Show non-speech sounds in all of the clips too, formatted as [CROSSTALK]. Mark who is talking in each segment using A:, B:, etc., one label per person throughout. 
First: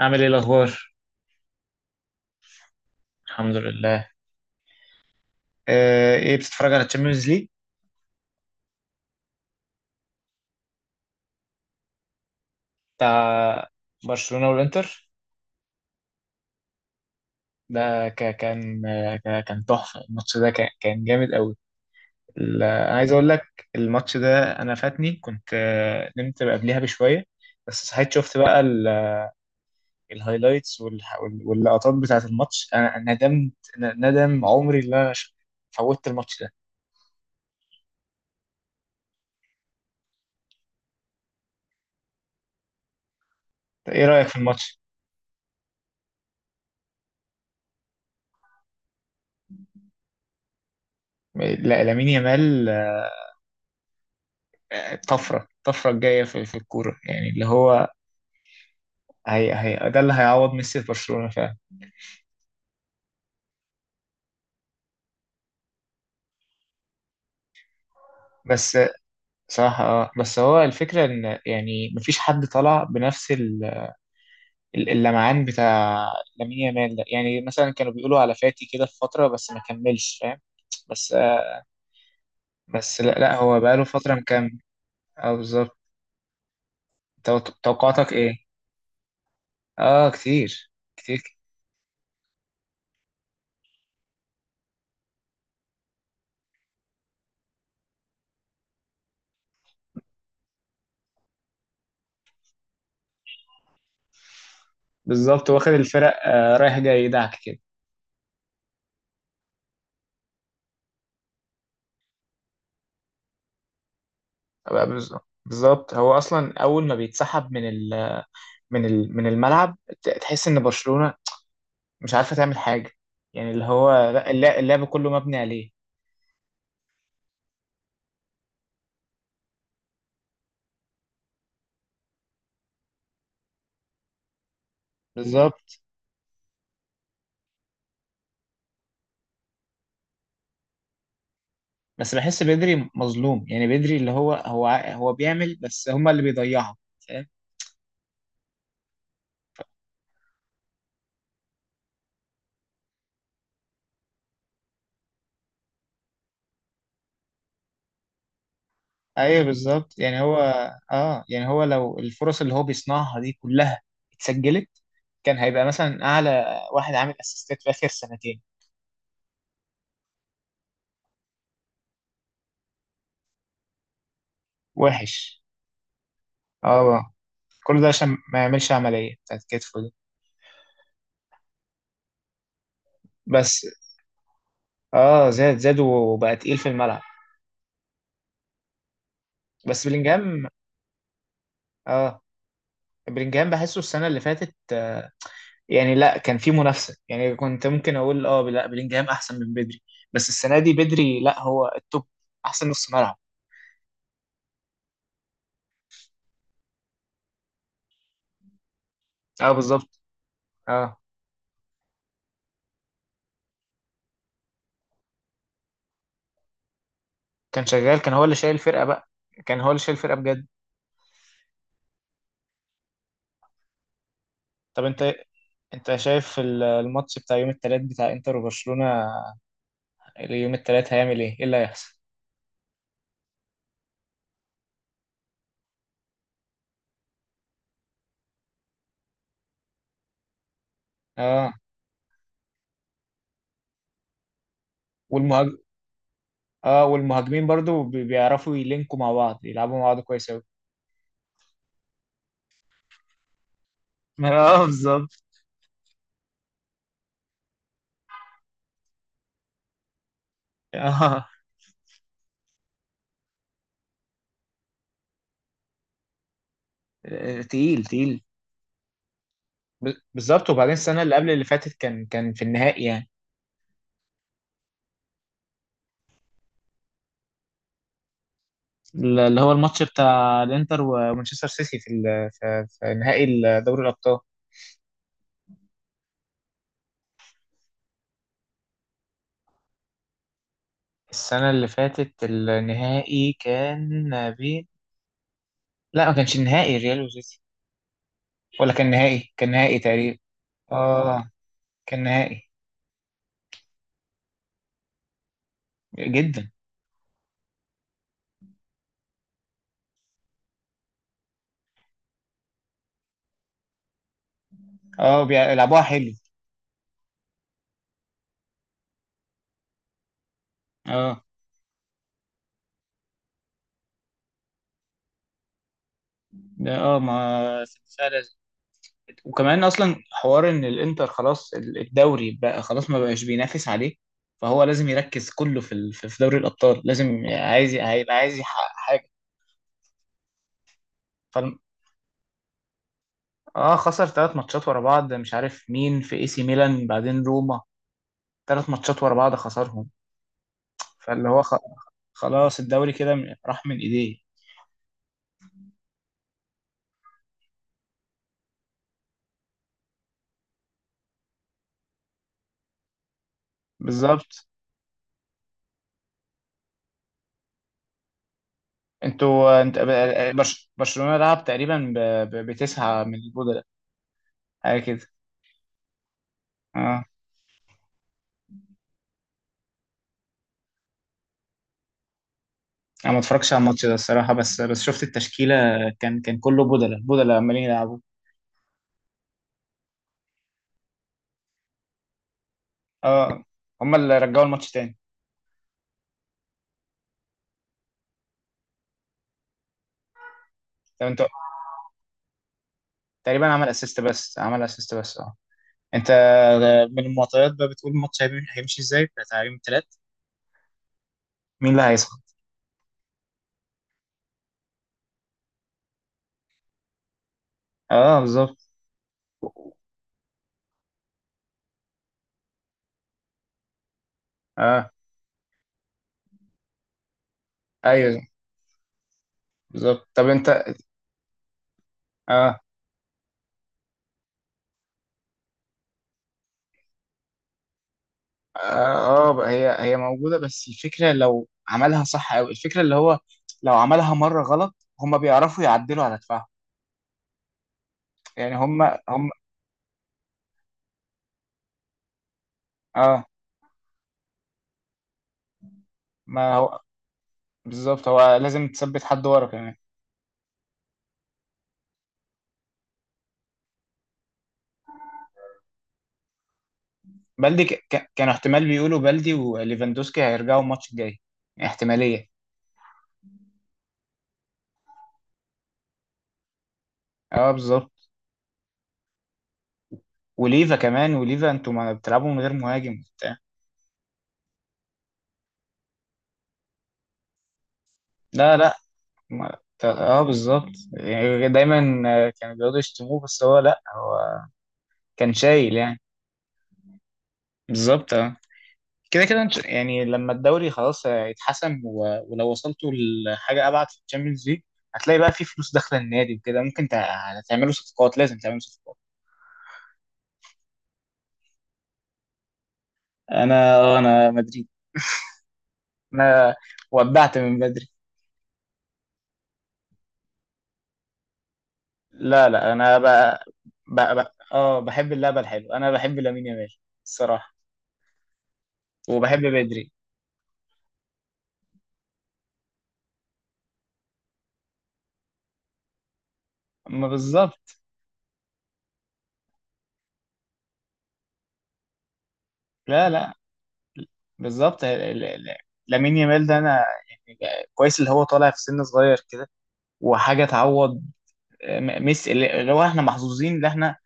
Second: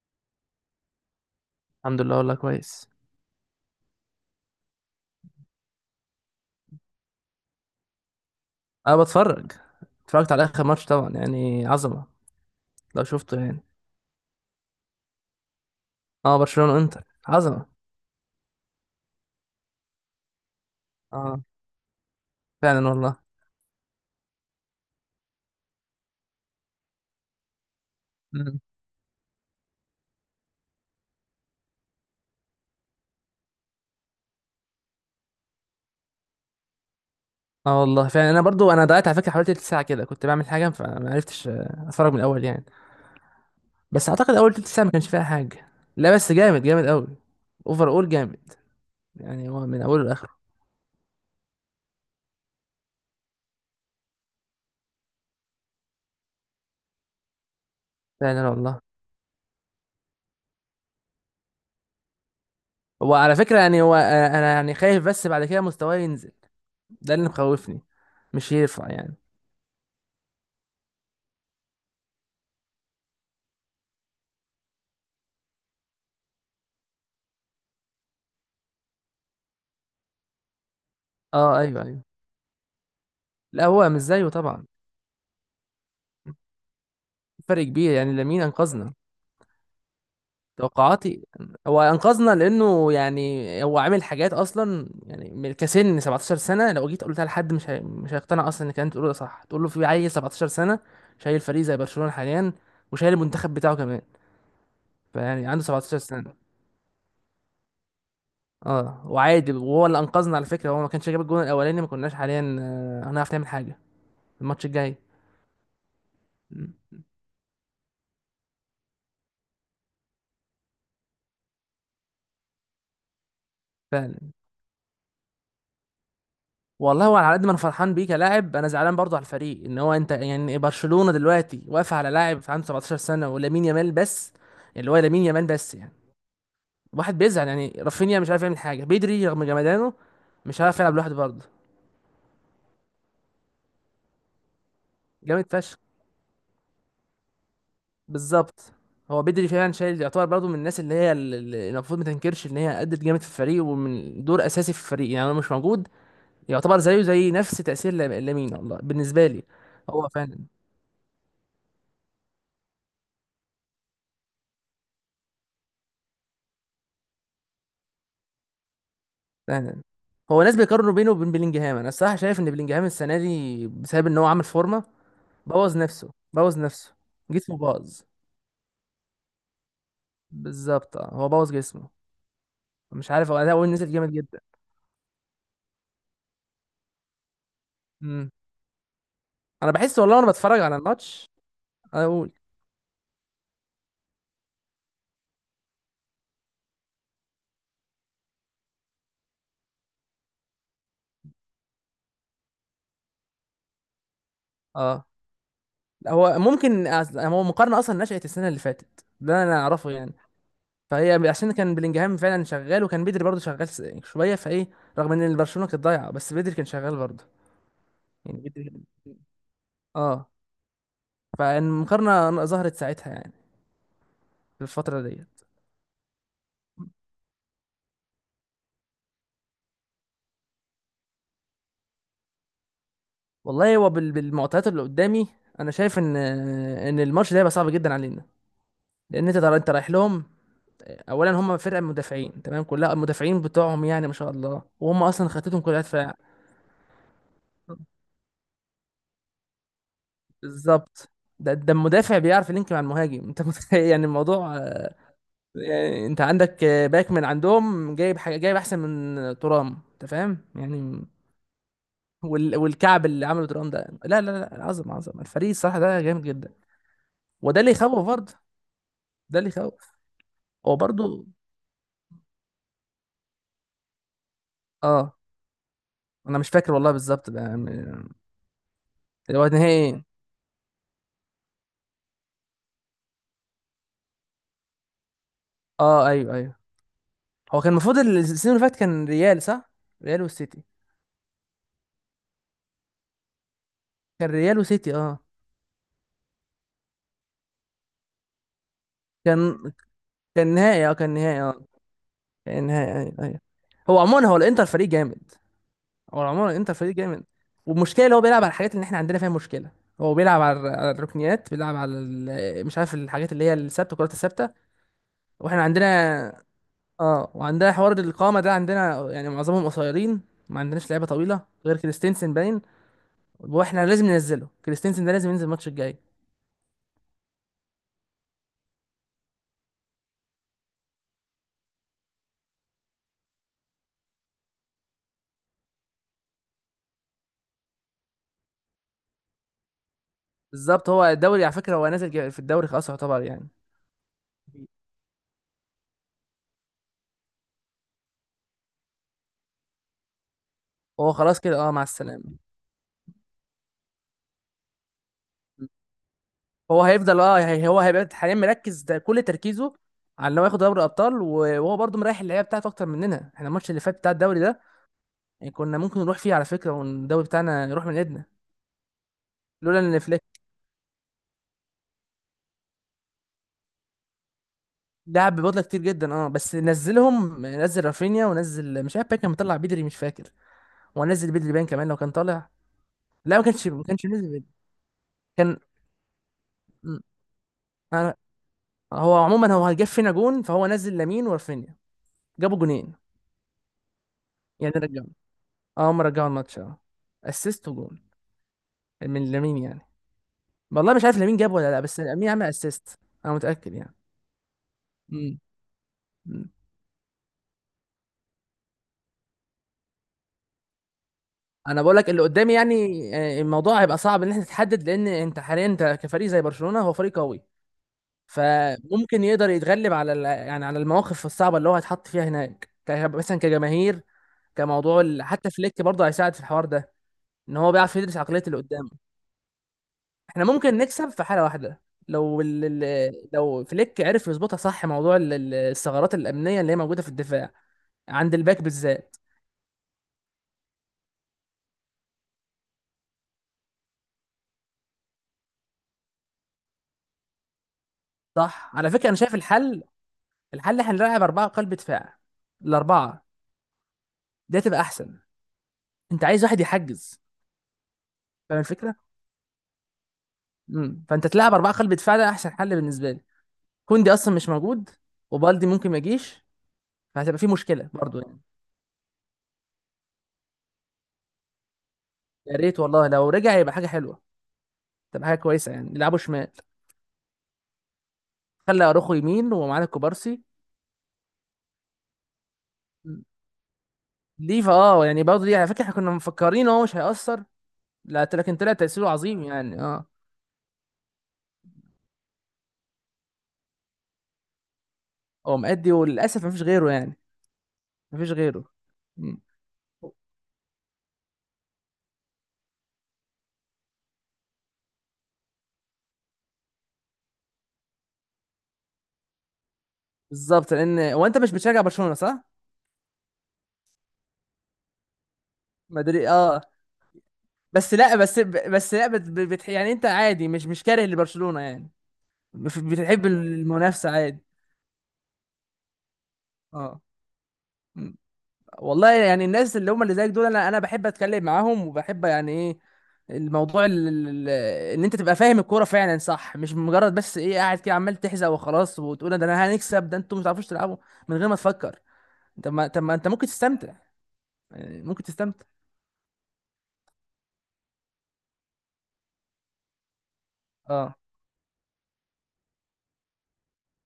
A: عامل ايه الاخبار؟
B: الحمد لله والله كويس.
A: الحمد لله. ايه بتتفرج على الشامبيونز ليج؟
B: انا بتفرج. اتفرجت على اخر ماتش طبعا يعني عظمه لو شفته يعني.
A: بتاع برشلونة والانتر.
B: اه برشلونه انتر عظمه.
A: ده كان تحفة، الماتش ده كان جامد
B: اه
A: قوي.
B: فعلا
A: انا عايز
B: والله.
A: اقول لك، الماتش ده انا فاتني، كنت نمت قبلها بشوية. بس صحيت شفت بقى
B: مم.
A: الهايلايتس واللقطات بتاعة الماتش، أنا ندمت، ندم عمري اللي انا فوتت الماتش ده.
B: اه والله فعلا انا برضو ضيعت على فكره حوالي تلت ساعه كده كنت بعمل حاجه فما عرفتش اتفرج من الاول يعني.
A: ايه
B: بس
A: رأيك
B: اعتقد
A: في
B: اول تلت
A: الماتش؟
B: ساعه ما كانش فيها حاجه. لا بس جامد جامد قوي. اوفر اول جامد. يعني هو من اوله لاخره.
A: لا، لامين يامال. الطفرة الجاية في الكورة، يعني اللي هو
B: فعلا والله.
A: هي ده اللي هيعوض ميسي في برشلونة فعلا.
B: هو على فكره يعني هو انا يعني خايف بس بعد كده مستواه ينزل. ده اللي مخوفني. مش
A: بس
B: يرفع يعني.
A: صراحة، بس هو الفكرة ان يعني مفيش حد طلع بنفس اللمعان بتاع لامين يامال ده، يعني مثلا كانوا بيقولوا على فاتي كده في فترة بس ما كملش، فاهم؟ بس
B: اه
A: آه
B: ايوه ايوه.
A: بس لا، لا، هو
B: لا
A: بقاله
B: هو مش
A: فترة
B: زيه
A: مكمل.
B: طبعا.
A: اه، بالظبط.
B: فرق كبير
A: توقعاتك
B: يعني
A: ايه؟
B: لامين انقذنا.
A: اه، كتير.
B: توقعاتي؟
A: كتير،
B: هو انقذنا لانه يعني هو عامل حاجات اصلا يعني كسن 17 سنه. لو جيت قلتها لحد مش هيقتنع اصلا، انك انت تقول ده صح تقول له في عيل 17 سنه شايل فريق زي برشلونه حاليا، وشايل المنتخب بتاعه كمان. فيعني
A: بالظبط،
B: عنده
A: واخد
B: 17
A: الفرق
B: سنه.
A: رايح جاي يدعك كده.
B: اه وعادي، وهو اللي انقذنا على فكره. هو ما كانش جاب الجون الاولاني ما كناش حاليا هنعرف نعمل حاجه الماتش
A: بقى،
B: الجاي.
A: بالظبط، بالظبط، هو اصلا
B: م.
A: اول ما بيتسحب من ال من ال من الملعب، تحس ان برشلونة مش عارفه تعمل حاجه، يعني اللي هو،
B: فعلا
A: لا، اللعب كله مبني عليه.
B: والله. هو على قد ما انا فرحان بيه كلاعب انا زعلان برضه على الفريق، ان هو انت يعني برشلونة دلوقتي واقف على لاعب عنده 17 سنة ولامين يامال بس. اللي هو لامين يامال بس
A: بالظبط.
B: يعني. واحد بيزعل يعني، رافينيا مش عارف يعمل حاجة، بيدري رغم جمدانه مش عارف يلعب لوحده برضه.
A: بس بحس بدري مظلوم، يعني بدري اللي هو هو
B: جامد
A: بيعمل،
B: فشخ.
A: بس هما اللي بيضيعوا، فاهم؟
B: بالظبط. هو بدري فعلا شايل، يعتبر برضه من الناس اللي هي المفروض ما تنكرش ان هي ادت جامد في الفريق، ومن دور اساسي في الفريق، يعني لو مش موجود يعتبر زيه زي نفس تأثير لامين والله بالنسبة لي.
A: ايوه، بالظبط،
B: هو
A: يعني هو،
B: فعلا
A: اه، يعني هو لو الفرص اللي هو بيصنعها دي كلها اتسجلت، كان هيبقى مثلا اعلى واحد عامل اسيستات في اخر سنتين.
B: فعلا. هو ناس بيقارنوا بينه وبين بلينجهام، انا الصراحه شايف ان بلينجهام السنه دي بسبب ان هو عامل فورمه،
A: وحش.
B: بوظ نفسه بوظ نفسه،
A: اه،
B: جسمه
A: كل ده
B: باظ.
A: عشان ما يعملش عمليه بتاعت كتفه دي.
B: بالظبط اه هو بوظ جسمه. مش عارف هو
A: بس
B: نزل جامد جدا.
A: اه زاد وبقى تقيل في الملعب.
B: امم. انا
A: بس
B: بحس والله وانا
A: بلينجهام.
B: بتفرج على الماتش، انا
A: اه،
B: اقول
A: بلينجهام بحسه السنة اللي فاتت، يعني لا، كان في منافسة، يعني كنت ممكن أقول أه لا بلينجهام أحسن من بدري، بس السنة دي بدري، لا هو التوب، أحسن نص ملعب.
B: اه. لا، هو ممكن هو مقارنه اصلا نشأت السنه اللي فاتت ده
A: أه،
B: انا
A: بالظبط.
B: اعرفه يعني.
A: أه،
B: فهي عشان كان بلينجهام فعلا شغال، وكان بدري برضه شغال شويه فايه، رغم ان برشلونه كانت ضايعه بس بدري كان شغال برضه.
A: كان شغال، كان هو اللي
B: يعني
A: شايل
B: بدري
A: الفرقة بقى، كان هو اللي شايل الفرقة
B: اه.
A: بجد.
B: فالمقارنة ظهرت ساعتها يعني، في
A: طب
B: الفترة
A: أنت
B: ديت.
A: أنت شايف الماتش بتاع يوم التلات بتاع إنتر وبرشلونة، يوم التلات هيعمل إيه؟ إيه اللي هيحصل؟
B: والله هو بالمعطيات اللي قدامي، انا شايف ان الماتش ده هيبقى صعب جدا علينا. لان انت رايح لهم. اولا
A: أه
B: هم فرقه مدافعين، تمام كلها المدافعين بتوعهم يعني ما شاء الله، وهم اصلا
A: والمهاج...
B: خطتهم كلها دفاع.
A: أه، والمهاجمين برضو بيعرفوا يلينكوا مع بعض، يلعبوا مع بعض كويس أوي.
B: بالظبط. ده المدافع بيعرف يلينك مع المهاجم [LAUGHS] انت متخيل يعني الموضوع
A: اه،
B: آه،
A: بالظبط.
B: يعني انت عندك باك من عندهم جايب حاجه، جايب احسن من ترام، انت فاهم يعني.
A: اه،
B: والكعب اللي عمله ترام ده لا لا لا، عظم عظم الفريق الصراحه، ده جامد جدا. وده اللي
A: تقيل،
B: يخوف
A: تقيل.
B: برضه. ده اللي يخوف.
A: بالظبط، وبعدين
B: هو
A: السنه اللي
B: برضه
A: قبل اللي فاتت كان في النهائي يعني،
B: اه. انا مش فاكر والله بالظبط بقى يعني. اللي
A: اللي
B: هو
A: هو الماتش
B: نهائي،
A: بتاع الانتر ومانشستر سيتي في ال- في في نهائي دوري الابطال.
B: اه ايوه ايوه. هو كان المفروض السنة اللي فاتت كان ريال صح؟ ريال والسيتي.
A: السنه اللي فاتت النهائي كان
B: كان ريال
A: بين.
B: وسيتي اه.
A: لا، ما كانش النهائي ريال وسيتي، ولا كان نهائي كان
B: كان
A: نهائي تقريبا.
B: نهائي اه كان
A: اه،
B: نهائي اه.
A: كان نهائي.
B: كان نهائي ايوه ايوه. هو عموما هو الانتر فريق جامد. هو
A: جدا.
B: عموما الانتر فريق جامد. والمشكله اللي هو بيلعب على الحاجات اللي احنا عندنا فيها مشكله. هو بيلعب على الركنيات، بيلعب على مش عارف، الحاجات اللي هي الثابته، الكرات الثابته.
A: اه،
B: واحنا
A: بيلعبوها
B: عندنا
A: حلو.
B: اه، وعندها حوار القامه ده عندنا يعني معظمهم قصيرين. ما عندناش لعيبه
A: اه،
B: طويله غير كريستنسن باين. واحنا لازم ننزله، كريستنسن ده لازم ينزل الماتش الجاي.
A: ده ما. وكمان اصلا حوار ان الانتر خلاص الدوري بقى خلاص ما بقاش بينافس عليه، فهو لازم يركز كله في ال- في في دوري الابطال، لازم هيبقى عايز يحقق حاجه.
B: بالظبط. هو
A: ف،
B: الدوري على فكره هو نازل في الدوري خلاص يعتبر يعني.
A: اه خسر ثلاث ماتشات ورا بعض، مش عارف مين، في اي سي ميلان بعدين روما، ثلاث ماتشات ورا بعض خسرهم.
B: هو
A: فاللي
B: خلاص
A: هو خ...
B: كده اه، مع السلامه.
A: خلاص الدوري كده راح من ايديه.
B: هو هيفضل اه هو هيبقى حاليا مركز ده كل تركيزه على ان هو ياخد دوري الابطال، وهو برضه مريح اللعيبه بتاعته اكتر مننا، احنا الماتش اللي فات بتاع الدوري
A: بالظبط.
B: ده يعني كنا ممكن نروح فيه على فكره والدوري بتاعنا يروح من ايدنا،
A: انت،
B: لولا ان فليك
A: برشلونه لعب تقريبا بتسعه من البودلة، حاجه كده.
B: لعب ببطولة كتير جدا. اه بس
A: اه،
B: نزلهم، نزل رافينيا، ونزل مش عارف باين كان مطلع بدري مش فاكر. هو نزل بدري باين كمان لو كان طالع.
A: انا ما
B: لا ما
A: اتفرجش على
B: كانش
A: الماتش ده
B: نزل
A: الصراحه،
B: بدري.
A: بس شفت التشكيله،
B: كان،
A: كان كله بدله
B: م-
A: بدله عمالين يلعبوا.
B: أنا، هو عموما هو جاب فينا جون فهو نزل لامين ورافينيا، جابوا جونين
A: اه، هم اللي رجعوا الماتش
B: يعني.
A: تاني.
B: رجعوا اه، هم رجعوا الماتش اه. اسيست وجون من لامين يعني. والله مش
A: طب
B: عارف
A: انت،
B: لامين جاب ولا لا، بس لامين عمل اسيست انا
A: تقريبا عمل
B: متأكد يعني.
A: اسيست بس، عمل اسيست بس، اه.
B: م-
A: انت،
B: م.
A: من المعطيات بقى، بتقول الماتش هيمشي ازاي بتاع تعليم ثلاث، مين اللي
B: انا بقول لك
A: هيصعد؟
B: اللي قدامي يعني، الموضوع هيبقى صعب ان انت تحدد، لان انت حاليا انت كفريق زي برشلونة هو فريق قوي،
A: اه، بالظبط.
B: فممكن يقدر يتغلب على يعني على المواقف الصعبه اللي هو هيتحط فيها هناك، مثلا كجماهير،
A: اه،
B: كموضوع حتى فليك برضه هيساعد في الحوار ده، ان هو بيعرف يدرس
A: ايوه،
B: عقليه اللي قدامه.
A: بالظبط. طب
B: احنا
A: انت،
B: ممكن نكسب في حاله واحده، لو
A: اه
B: لو فليك عرف يظبطها صح، موضوع الثغرات الامنيه اللي هي موجوده في الدفاع، عند الباك بالذات.
A: هي موجوده، بس الفكره لو عملها صح قوي، الفكره اللي هو لو عملها مره غلط هم بيعرفوا يعدلوا على دفاعهم، يعني
B: صح،
A: هم
B: على فكره انا
A: هم
B: شايف الحل. الحل احنا نلعب اربعه قلب دفاع، الاربعه
A: اه،
B: دي تبقى احسن. انت عايز
A: ما
B: واحد
A: هو
B: يحجز،
A: بالظبط، هو
B: فاهم
A: لازم
B: الفكره.
A: تثبت حد ورا كمان.
B: امم. فانت تلعب اربعه قلب دفاع ده احسن حل بالنسبه لي. كوندي اصلا مش موجود، وبالدي ممكن ما يجيش، فهتبقى في
A: بلدي،
B: مشكله برضه
A: كانوا
B: يعني.
A: احتمال بيقولوا بلدي وليفاندوسكي هيرجعوا الماتش الجاي، احتمالية.
B: يا ريت والله لو رجع يبقى حاجه حلوه، تبقى حاجه كويسه، يعني يلعبوا شمال،
A: اه، بالظبط.
B: خلى اروخو يمين ومعانا كوبارسي.
A: وليفا كمان، وليفا، انتوا ما بتلعبوا من غير مهاجم وبتاع؟
B: ليفا اه يعني برضه دي على فكره احنا كنا مفكرين هو مش هيأثر، لا لكن
A: لا،
B: طلع
A: لا،
B: تأثيره عظيم
A: ما...
B: يعني
A: ت-
B: اه.
A: اه بالظبط، يعني دايما كانوا بيقعدوا يشتموه، بس هو، لا، هو كان
B: هو
A: شايل
B: مأدي
A: يعني.
B: وللاسف مفيش غيره يعني،
A: بالظبط،
B: مفيش
A: اه.
B: غيره.
A: كده،
B: مم.
A: كده، يعني لما الدوري خلاص يتحسم، ولو وصلتوا لحاجه ابعد في الشامبيونز ليج، هتلاقي بقى في فلوس داخله النادي وكده، ممكن تعملوا صفقات، لازم تعملوا صفقات.
B: بالظبط. لان هو انت مش بتشجع برشلونه صح؟
A: انا مدريد.
B: مدري
A: انا
B: اه.
A: ودعت من بدري.
B: بس لا بس بس لا بت... بت... يعني انت عادي، مش كاره لبرشلونه يعني.
A: لا، لا، انا
B: بتحب
A: بقى،
B: المنافسه
A: بقى، بقى،
B: عادي.
A: بحب اللعبه الحلوه، انا بحب لامين يامال
B: اه.
A: الصراحه،
B: م. والله
A: وبحب
B: يعني الناس
A: بدري.
B: اللي هم اللي زيك دول، انا بحب اتكلم معاهم وبحب يعني ايه، الموضوع ان انت تبقى فاهم الكوره فعلا صح، مش
A: ما
B: مجرد بس ايه قاعد
A: بالظبط.
B: كده عمال تحزق وخلاص وتقول ده انا هنكسب ده انتوا مش عارفوش تلعبوا، من غير ما تفكر. طب
A: لا،
B: ما انت
A: لا،
B: ممكن تستمتع،
A: بالظبط.
B: يعني ممكن
A: ال-
B: تستمتع.
A: لامين يامال ده، انا يعني كويس اللي هو طالع في سن صغير كده، وحاجه تعوض
B: اه.
A: ميسي، اللي هو احنا محظوظين ان احنا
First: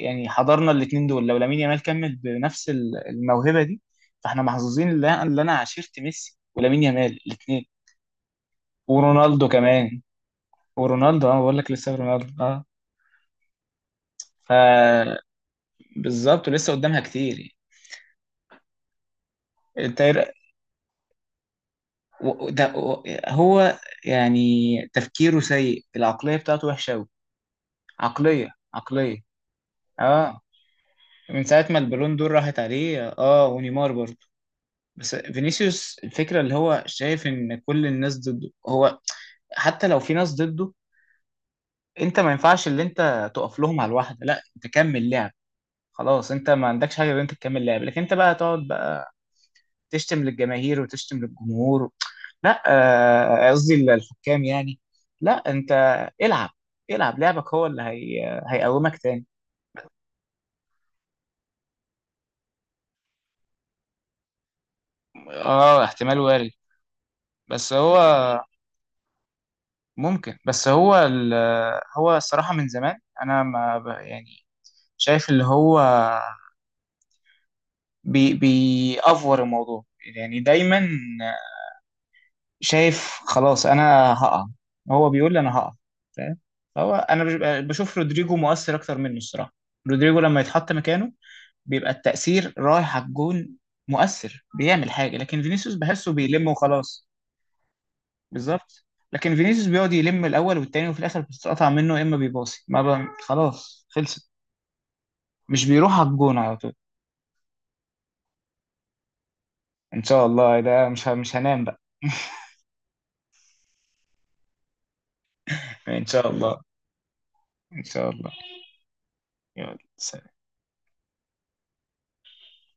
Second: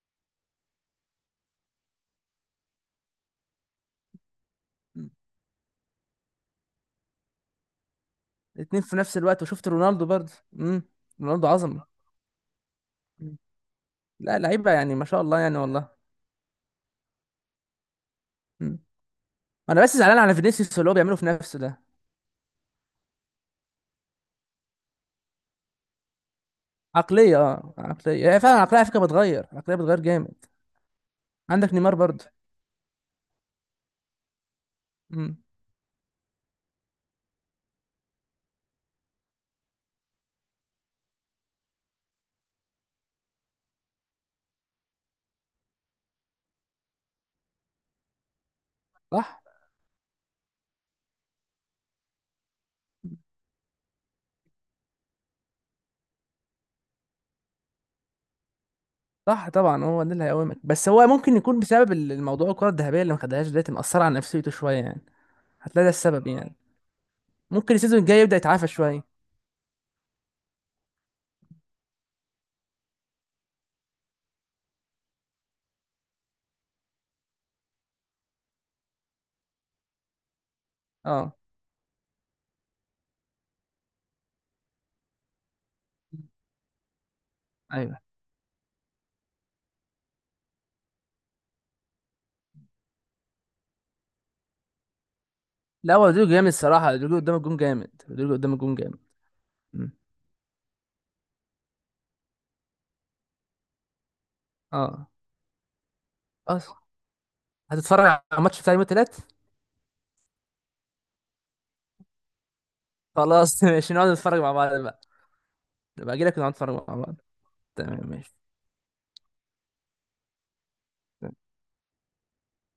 A: يعني حضرنا الاثنين دول. لو لامين يامال كمل بنفس الموهبه دي، فاحنا محظوظين ان
B: م.
A: انا اللي أنا عاشرت ميسي ولامين يامال الاثنين،
B: الاتنين في نفس الوقت
A: ورونالدو
B: وشفت
A: كمان،
B: رونالدو برضه. امم.
A: ورونالدو، اه،
B: رونالدو
A: بقول لك
B: عظمه.
A: لسه رونالدو، اه.
B: م. لا لعيبه يعني ما شاء الله يعني والله.
A: فبالظبط، ولسه قدامها كتير يعني.
B: م. انا بس
A: انت إيه
B: زعلان على فينيسيوس اللي هو بيعمله في نفسه ده.
A: ده، هو يعني تفكيره سيء، العقليه بتاعته وحشه قوي.
B: عقليه عقليه يعني،
A: عقليه،
B: فعلا العقليه على فكره
A: عقليه،
B: بتغير، العقليه بتغير جامد.
A: اه. من ساعه
B: عندك
A: ما
B: نيمار
A: البالون
B: برضه.
A: دور راحت عليه، ونيمار برضه. بس
B: امم.
A: فينيسيوس الفكرة اللي هو شايف ان كل الناس ضده هو. حتى لو في ناس ضده، انت ما ينفعش اللي انت تقف لهم على الواحدة، لا انت كمل لعب، خلاص انت ما عندكش حاجة غير انت تكمل لعب، لكن انت بقى تقعد بقى
B: صح.
A: تشتم للجماهير وتشتم للجمهور لا، قصدي الحكام يعني، لا انت العب، العب لعبك، هو اللي هيقومك تاني.
B: صح طبعا هو ده اللي هيقومك، بس هو ممكن يكون بسبب الموضوع، الكره الذهبيه اللي ما خدهاش دلوقتي مأثره على نفسيته شويه يعني. هتلاقي
A: اه،
B: ده
A: احتمال
B: السبب
A: وارد.
B: يعني.
A: بس
B: ممكن
A: هو
B: السيزون الجاي يبدأ يتعافى شويه.
A: ممكن. بس هو هو الصراحة من زمان، انا ما يعني، شايف اللي هو بيأفور الموضوع، يعني دايما
B: اه
A: شايف خلاص انا هقع، هو بيقول لي انا هقع، فاهم؟ هو انا
B: ايوه.
A: بشوف رودريجو مؤثر اكتر منه الصراحه، رودريجو لما يتحط مكانه بيبقى التأثير رايح على الجون، مؤثر بيعمل حاجه، لكن فينيسيوس
B: لا هو
A: بحسه
B: رودريجو جامد
A: بيلم
B: الصراحه،
A: وخلاص.
B: رودريجو قدام الجون جامد، رودريجو قدام الجون
A: بالظبط.
B: جامد.
A: لكن فينيسيوس
B: مم.
A: بيقعد يلم الاول والتاني، وفي الاخر بتتقطع منه، يا اما بيباصي ما ب... خلاص خلصت،
B: اه
A: مش بيروح على الجون على طول.
B: خلاص. هتتفرج على الماتش بتاع يوم التلات؟
A: ان شاء الله، ده مش هنام بقى.
B: خلاص [LAUGHS] ماشي، نقعد نتفرج مع بعض بقى.
A: إن
B: نبقى اجي
A: شاء
B: لك ونقعد
A: الله.
B: نتفرج مع بعض.
A: إن شاء
B: تمام
A: الله.
B: ماشي.
A: يلا، سلام.